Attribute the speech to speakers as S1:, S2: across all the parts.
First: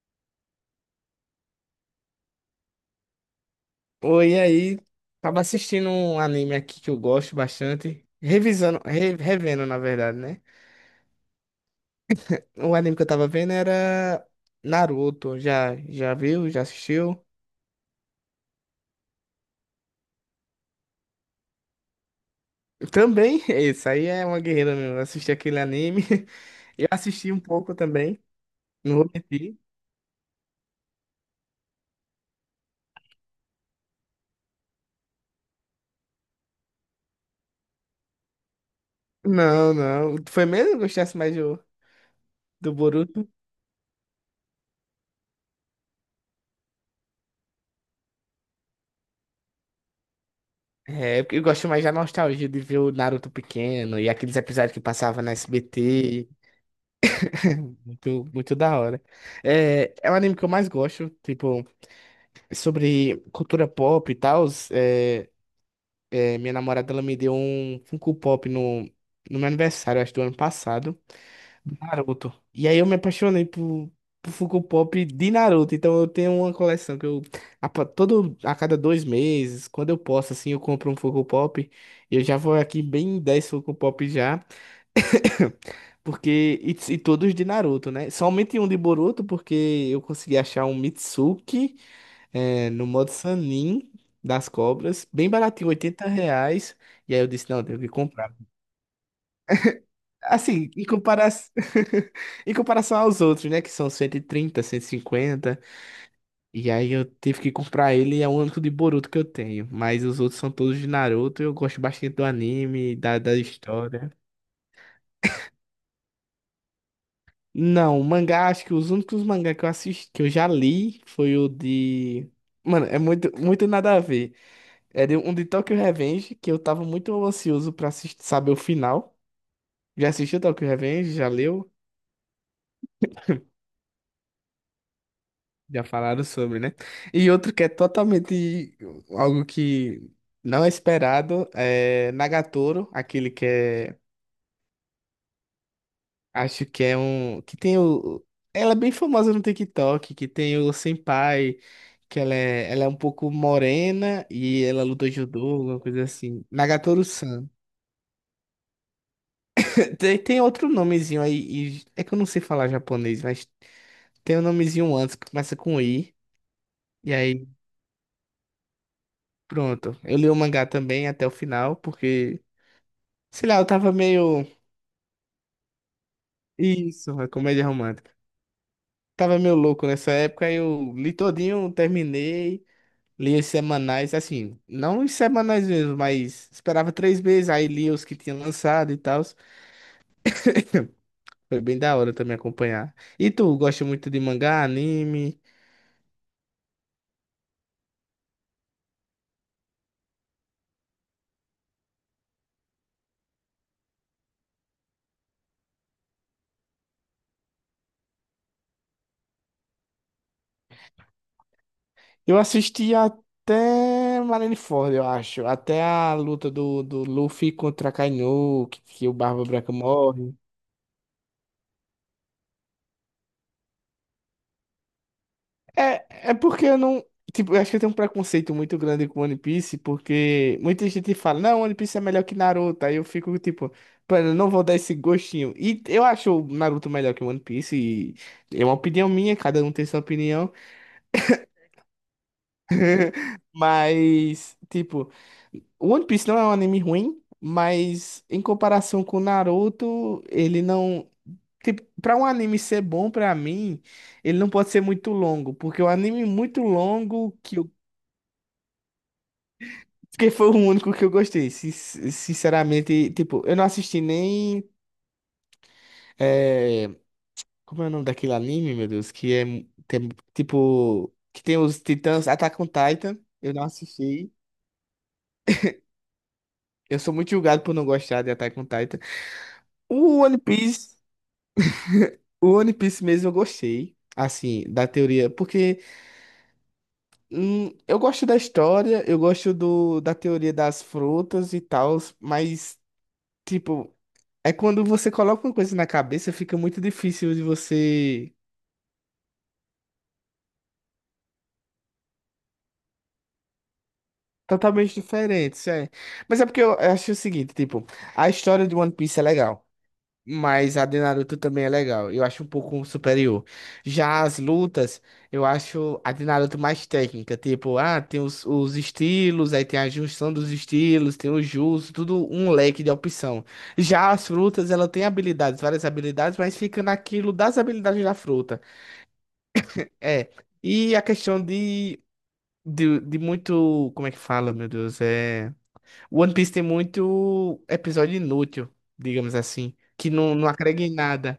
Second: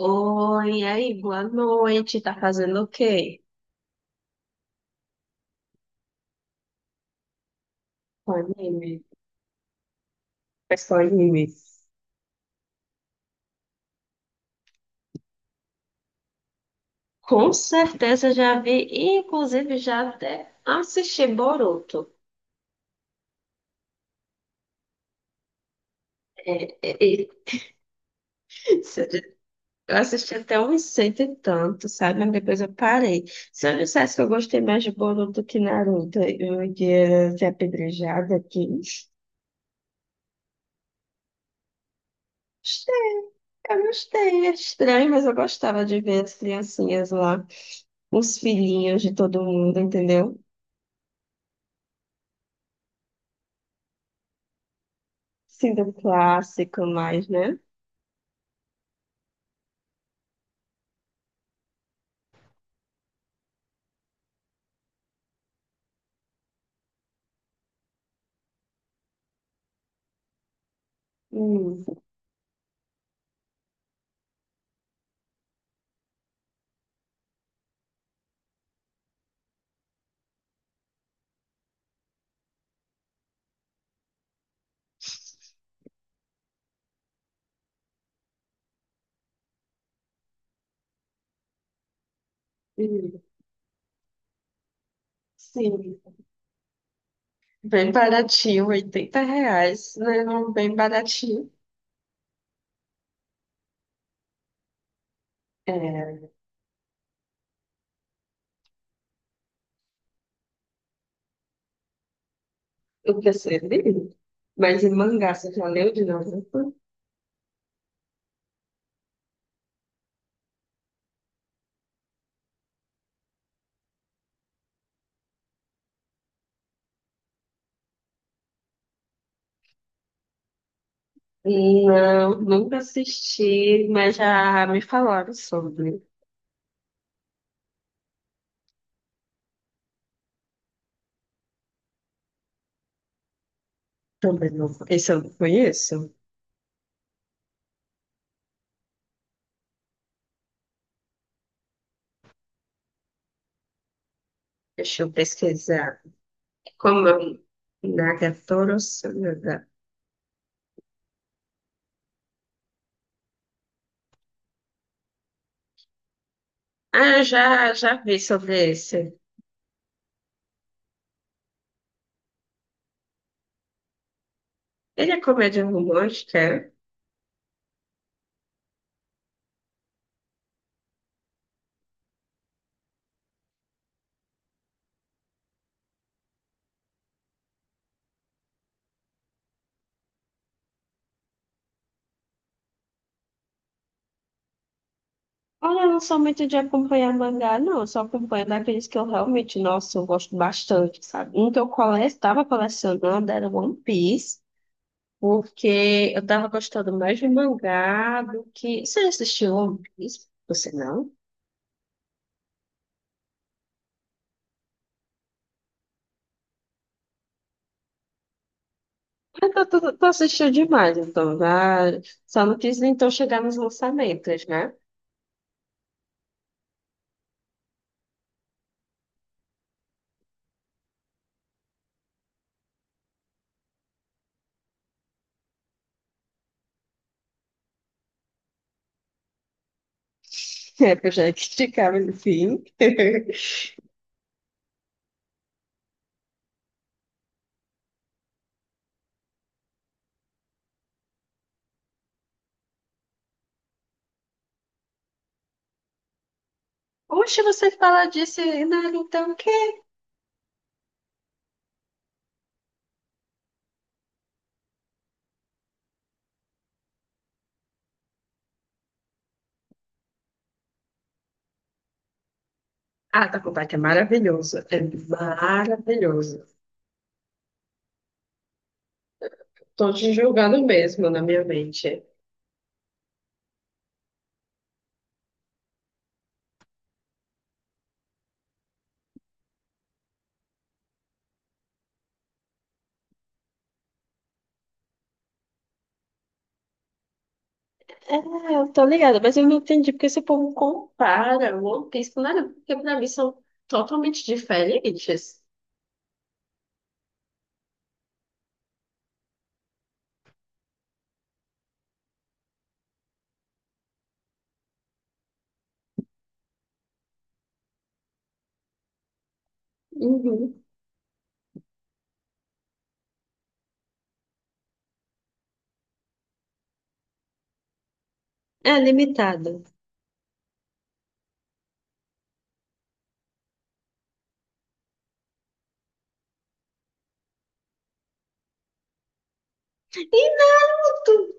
S1: Oi, e aí, boa noite. Tá fazendo o quê?
S2: Oi, e aí? Tava assistindo um anime aqui que eu gosto bastante.
S1: Com
S2: Revisando,
S1: anime.
S2: revendo, na verdade, né?
S1: Mas com anime.
S2: O anime que eu tava vendo era Naruto. Já viu? Já assistiu?
S1: Com certeza já vi, e inclusive já até assisti Boruto.
S2: Também, isso aí é uma guerreira mesmo. Eu assisti aquele anime. Eu
S1: E- e-
S2: assisti um pouco também. Não
S1: se Eu
S2: vou
S1: di-
S2: mentir.
S1: eu assisti até uns cento e tanto, sabe? Mas depois eu parei. Se eu dissesse que eu gostei mais de Boruto do que Naruto, eu ia ser apedrejada aqui.
S2: Não, não. Foi mesmo que eu gostasse mais do
S1: Gostei,
S2: Boruto?
S1: eu gostei. É estranho, mas eu gostava de ver as criancinhas lá, os filhinhos de todo mundo, entendeu?
S2: É, porque eu gosto mais da nostalgia de ver o Naruto pequeno e aqueles episódios que passava na
S1: Síndrome
S2: SBT.
S1: clássico mais, né?
S2: Muito, muito da hora. É um anime que eu mais gosto, tipo, sobre cultura pop e tal. É, minha namorada, ela me deu um Funko Pop no meu aniversário, acho, do ano passado, do
S1: Hum,
S2: Naruto. E aí eu me apaixonei por Funko Pop de Naruto. Então eu tenho uma coleção que eu, a cada 2 meses, quando eu posso, assim, eu compro um Funko Pop. Eu já vou aqui bem em 10 Funko Pop já. Porque. E todos de Naruto, né? Somente um de Boruto, porque eu consegui achar um Mitsuki no modo
S1: hum,
S2: Sanin das cobras, bem baratinho,
S1: sim.
S2: R$ 80. E aí eu disse, não, tenho que
S1: Bem
S2: comprar.
S1: baratinho, R$ 80, né? Não,
S2: Assim,
S1: bem
S2: em
S1: baratinho.
S2: comparação, em comparação aos outros, né? Que são 130, 150. E 50.
S1: É,
S2: E aí eu tive que comprar ele, e é o único de Boruto que eu tenho. Mas os outros são todos de Naruto, eu gosto bastante do anime, da,
S1: eu
S2: da
S1: pensei
S2: história.
S1: dele. Mas em mangá, você já leu de novo?
S2: Não, mangá, acho que os únicos mangá que eu assisti, que eu já li foi o de. Mano, é muito, muito nada a ver. É um de Tokyo Revenge, que eu tava muito ansioso pra assistir, saber o final. Já assistiu Tokyo Revenge? Já leu?
S1: Não, nunca assisti, mas já me falaram
S2: Já
S1: sobre.
S2: falaram sobre, né? E outro que é totalmente algo que não é esperado é Nagatoro, aquele que é.
S1: Também não. Esse eu não conheço.
S2: Acho que é um. Que tem o. Ela é bem famosa no TikTok, que tem o Senpai, que ela é um pouco morena e ela
S1: Deixa
S2: luta
S1: eu
S2: judô, alguma
S1: pesquisar.
S2: coisa assim.
S1: Como é o
S2: Nagatoru-san.
S1: Nagatoro Sanada?
S2: Tem outro nomezinho aí, é que eu não sei falar japonês, mas tem um nomezinho antes que começa com I. E
S1: Ah,
S2: aí,
S1: já vi sobre esse.
S2: pronto. Eu li o mangá também até o final, porque, sei lá, eu tava meio.
S1: Ele é comédia romântica?
S2: Isso, é comédia romântica. Tava meio louco nessa época, aí eu li todinho, terminei. Lia os semanais, assim, não os semanais mesmo, mas esperava 3 meses, aí lia os que tinha lançado e tal. Foi bem da hora também acompanhar. E tu, gosta muito de mangá, anime?
S1: Olha, eu não sou muito de acompanhar mangá, não. Eu só acompanho daqueles que eu realmente, nossa, eu gosto bastante, sabe? Um que eu estava colecionando era One Piece, porque eu tava gostando mais de mangá do que... Você já assistiu One Piece? Você não?
S2: Eu assisti até Marineford, eu acho. Até a luta do Luffy contra Kaino, que o Barba
S1: Eu tô,
S2: Branca
S1: tô, tô
S2: morre.
S1: assistindo demais, então. Já... Só não quis, então, chegar nos lançamentos, né?
S2: É porque eu não. Tipo, eu acho que eu tenho um preconceito muito grande com One Piece, porque muita gente fala, não, One Piece é melhor que Naruto. Aí eu fico tipo, mano, eu não vou dar esse gostinho. E eu acho o Naruto melhor que One Piece, e é uma opinião minha, cada um tem sua opinião.
S1: É, porque eu já esticava no fim.
S2: Mas, tipo, One Piece não é um anime ruim, mas em comparação com Naruto, ele não. Tipo, pra um anime ser bom pra mim, ele não pode ser muito longo, porque o anime muito longo
S1: Oxe,
S2: que
S1: você
S2: eu.
S1: fala disso, e Naruto, o quê?
S2: Porque foi o único que eu gostei. Sinceramente, tipo, eu não assisti nem. eh, Como é o nome daquele anime, meu Deus? Que é. Tipo. Que tem os Titãs. Attack on Titan.
S1: Ah, tá com
S2: Eu não
S1: vontade, é
S2: assisti.
S1: maravilhoso. É maravilhoso.
S2: Eu sou muito julgado por não gostar de Attack on Titan.
S1: Tô te
S2: O One
S1: julgando
S2: Piece.
S1: mesmo na minha mente.
S2: O One Piece mesmo eu gostei. Assim, da teoria. Porque eu gosto da história, eu gosto da teoria das frutas e tal. Mas, tipo. É quando você coloca uma coisa na cabeça, fica muito difícil de
S1: É,
S2: você.
S1: eu tô ligada, mas eu não entendi porque esse povo compara o One Piece com nada, porque pra mim são totalmente
S2: Totalmente
S1: diferentes.
S2: diferente, isso é. Mas é porque eu acho o seguinte, tipo, a história de One Piece é legal, mas a de Naruto também é legal. Eu acho um pouco superior. Já as lutas, eu acho a de Naruto mais técnica, tipo, ah, tem os estilos, aí tem a junção dos
S1: Uhum.
S2: estilos, tem o jutsu, tudo um leque de opção. Já as frutas, ela tem habilidades, várias habilidades, mas fica naquilo das habilidades da fruta.
S1: É limitado.
S2: É, e a questão de muito. Como é que fala, meu Deus? É. One Piece tem muito episódio inútil, digamos assim, que
S1: E
S2: não, não agrega em
S1: Naruto?
S2: nada.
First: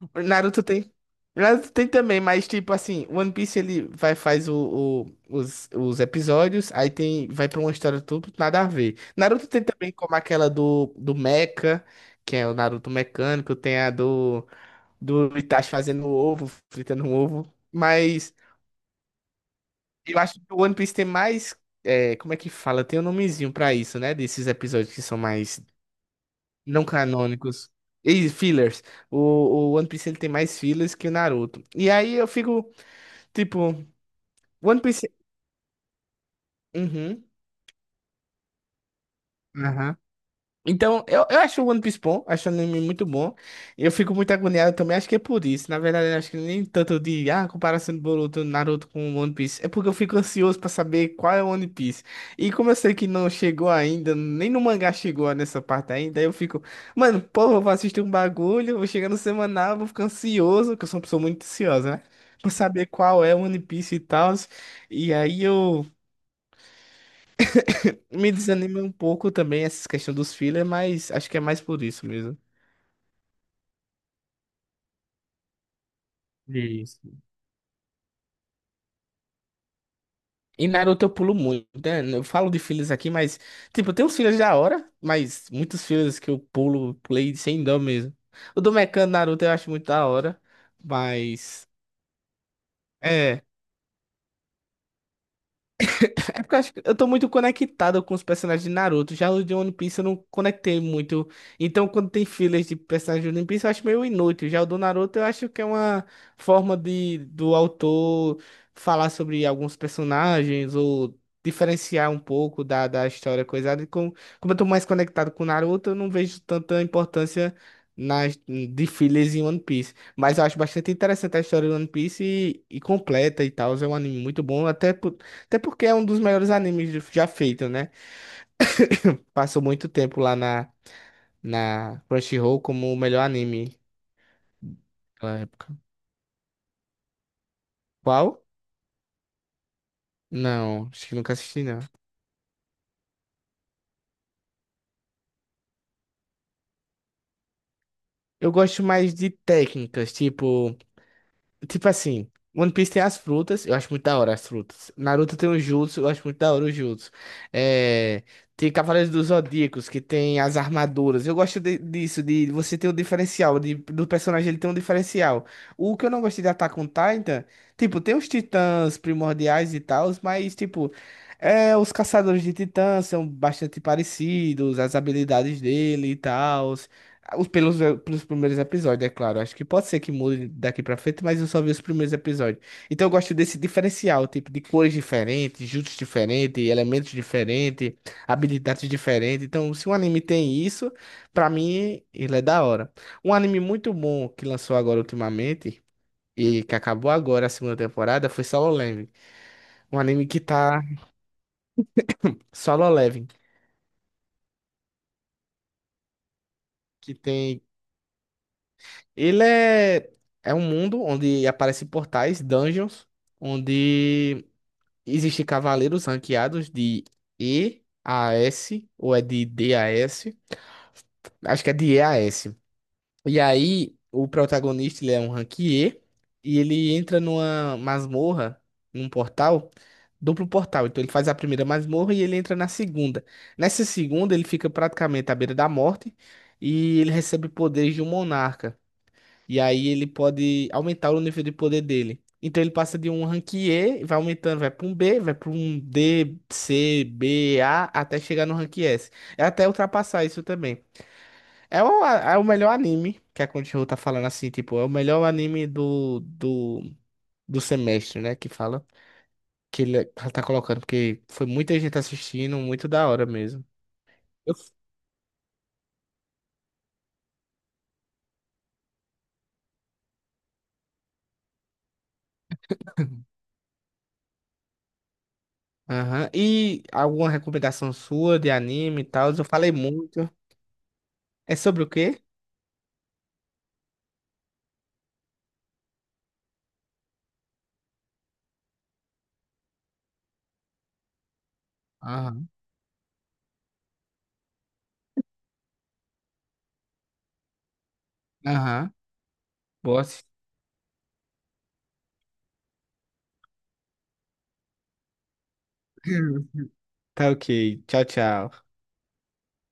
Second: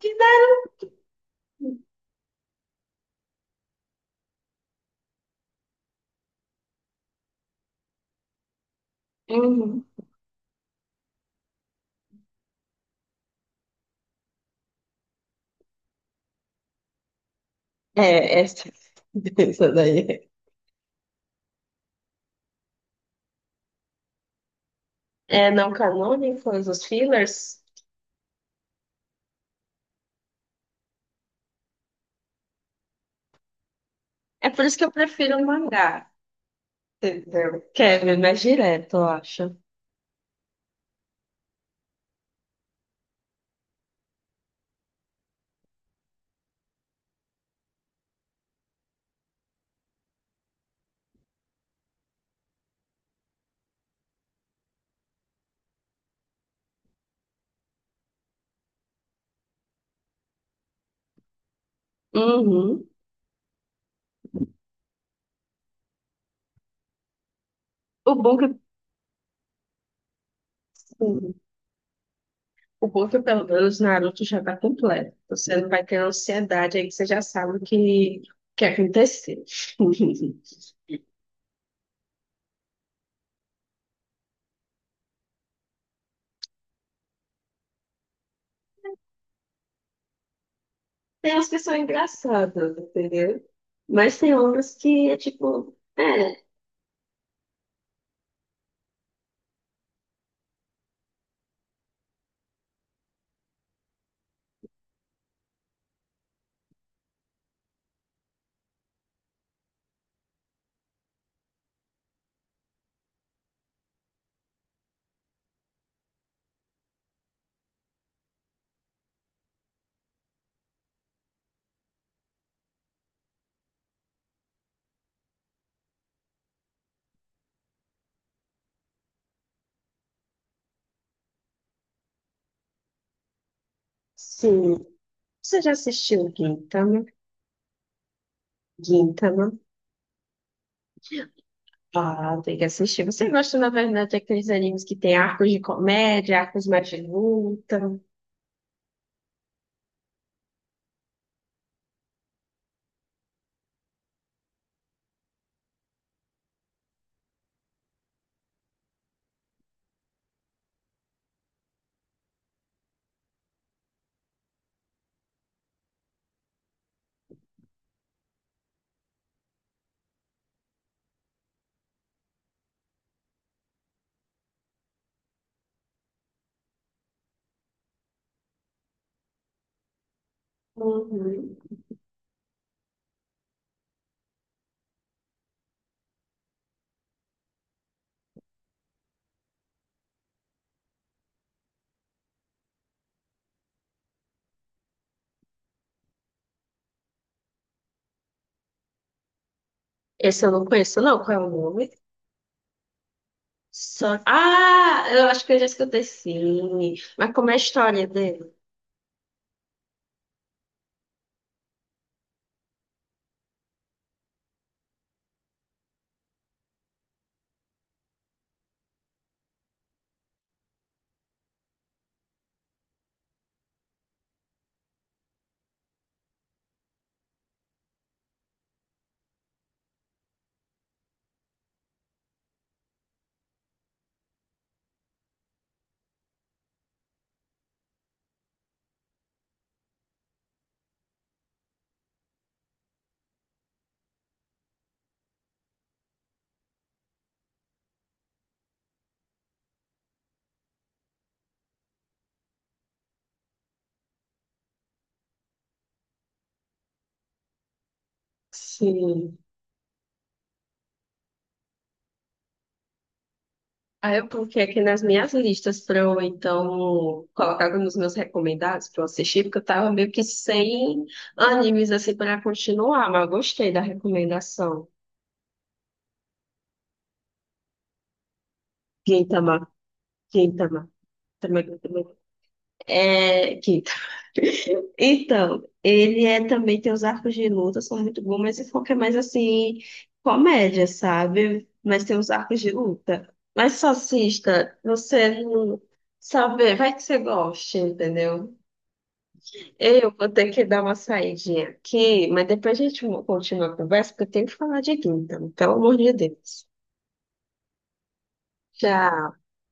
S1: Que
S2: Naruto tem. Naruto tem também, mas tipo assim, One Piece ele vai faz os episódios, aí tem vai pra uma história tudo nada a ver. Naruto tem
S1: Uhum.
S2: também como aquela do Mecha, que é o Naruto mecânico, tem a do Itachi fazendo ovo, fritando um ovo, mas.
S1: É, essa, essa
S2: Eu
S1: daí.
S2: acho que o One Piece tem mais. Como é que fala? Tem um nomezinho pra isso, né? Desses episódios que são
S1: É
S2: mais
S1: não canônicos, os
S2: não
S1: fillers.
S2: canônicos. E fillers. O One Piece ele tem mais fillers que o Naruto. E aí eu fico, tipo,
S1: É por isso
S2: One
S1: que eu
S2: Piece.
S1: prefiro o mangá,
S2: Uhum.
S1: entendeu? Que é mais direto, eu acho.
S2: Aham. Então, eu acho o One Piece bom, acho o anime muito bom. Eu fico muito agoniado também, acho que é por isso. Na verdade, eu acho que nem tanto de, comparação do Boruto, Naruto com o One Piece. É porque eu fico ansioso pra saber qual é o One Piece. E como eu sei que não chegou ainda, nem no mangá chegou nessa parte ainda, eu fico, mano, pô, eu vou assistir um bagulho, vou chegar no semanal, vou ficar ansioso, que eu sou uma pessoa muito ansiosa, né? Pra saber
S1: Uhum.
S2: qual é o One Piece e tal. E aí eu
S1: O
S2: me
S1: bom é que,
S2: desanimo um pouco também essa questão dos fillers, mas acho
S1: assim,
S2: que é mais por isso mesmo.
S1: O bom é que pelo menos Naruto já tá completo. Você não vai ter ansiedade aí que você
S2: Isso.
S1: já sabe o que, que aconteceu.
S2: E Naruto eu pulo muito, né? Eu falo de filhos aqui, mas, tipo, tem uns filhos da hora, mas muitos filhos que eu pulo, pulei sem dó mesmo. O do Mecano Naruto eu acho muito da hora,
S1: Tem umas que
S2: mas.
S1: são engraçadas,
S2: É.
S1: entendeu? Mas tem outras que é tipo, é,
S2: É porque eu acho que eu tô muito conectado com os personagens de Naruto. Já os de One Piece eu não conectei muito. Então, quando tem filas de personagens de One Piece, eu acho meio inútil. Já o do Naruto, eu acho que é uma forma de do autor falar sobre alguns personagens ou diferenciar um pouco da história coisada. Como eu tô mais conectado com o Naruto, eu não vejo tanta importância nas de filas em One Piece. Mas eu acho bastante interessante a história do One Piece e completa e tal. É um anime muito bom, até porque é um dos melhores animes já feito, né? Passou muito tempo lá na Crunchyroll como o melhor anime
S1: sim.
S2: daquela
S1: Você já
S2: época.
S1: assistiu Gintama?
S2: Qual?
S1: Gintama?
S2: Não, acho que nunca assisti, não.
S1: Ah, tem que assistir. Você gosta, na verdade, daqueles animes que tem arcos de comédia, arcos mais de luta?
S2: Eu gosto mais de técnicas, tipo. Tipo assim, One Piece tem as frutas, eu acho muito da hora as frutas. Naruto tem o Jutsu, eu acho muito da hora o Jutsu. É, tem Cavaleiros dos Zodíacos, que tem as armaduras. Eu gosto disso, de você ter um diferencial, do personagem ele ter um diferencial. O que eu não gostei de Attack on Titan, tipo, tem os titãs primordiais e tal, mas, tipo, os caçadores de titãs são bastante parecidos, as habilidades dele e tal. Os- Pelos, pelos primeiros episódios, é claro. Acho que pode ser que mude daqui pra frente, mas eu
S1: Uhum.
S2: só vi os primeiros episódios. Então eu gosto desse diferencial, tipo, de cores diferentes, juntos diferentes, elementos diferentes, habilidades diferentes. Então, se um anime tem isso, pra mim, ele é da hora. Um anime muito bom que lançou agora ultimamente, e que acabou agora a segunda temporada, foi Solo Leveling. Um anime que
S1: Esse eu não
S2: tá.
S1: conheço, não. Qual é o nome?
S2: Solo Leveling.
S1: Só... Ah, eu acho que eu já escutei, sim.
S2: Que
S1: Mas como é a
S2: tem.
S1: história dele?
S2: Ele é um mundo onde aparecem portais, dungeons, onde existem cavaleiros ranqueados de E a S, ou é de D a S, acho que é de E a S. E aí, o protagonista, ele é um rank E, e ele entra numa masmorra, num portal, duplo portal. Então ele faz a primeira masmorra e ele entra na segunda. Nessa segunda, ele fica praticamente à beira da morte, e ele recebe poderes de um monarca. E aí ele pode aumentar o nível de poder dele. Então ele passa de um rank E, vai aumentando, vai para um B, vai para um D, C, B, A, até chegar no rank S. É até ultrapassar isso também. É o melhor anime que a Crunchyroll tá falando assim, tipo, é o melhor anime do semestre, né? Que fala,
S1: Sim.
S2: que ele ela tá colocando, porque foi muita gente assistindo, muito da hora mesmo.
S1: Aí eu
S2: Eu-
S1: coloquei aqui nas minhas listas para eu, então, colocar nos meus recomendados para eu assistir, porque eu tava meio que sem animes, assim, para continuar, mas eu gostei da recomendação.
S2: Aham. E alguma recomendação sua de anime e tal? Eu
S1: Gintama,
S2: falei muito.
S1: Gintama.
S2: É
S1: Também,
S2: sobre o
S1: também.
S2: quê?
S1: É, Gintama. Então, ele é também tem os arcos de luta, são muito bons, mas esse foco é mais assim, comédia, sabe? Mas tem os
S2: Aham.
S1: arcos de luta. Mas só assista, você não sabe, vai que você goste, entendeu?
S2: Aham. Boa.
S1: Eu vou ter que dar uma saidinha aqui, mas depois a gente continua a conversa, porque eu tenho que falar de Gintama, pelo amor de Deus.
S2: Tá ok. Tchau, tchau.
S1: Tchau.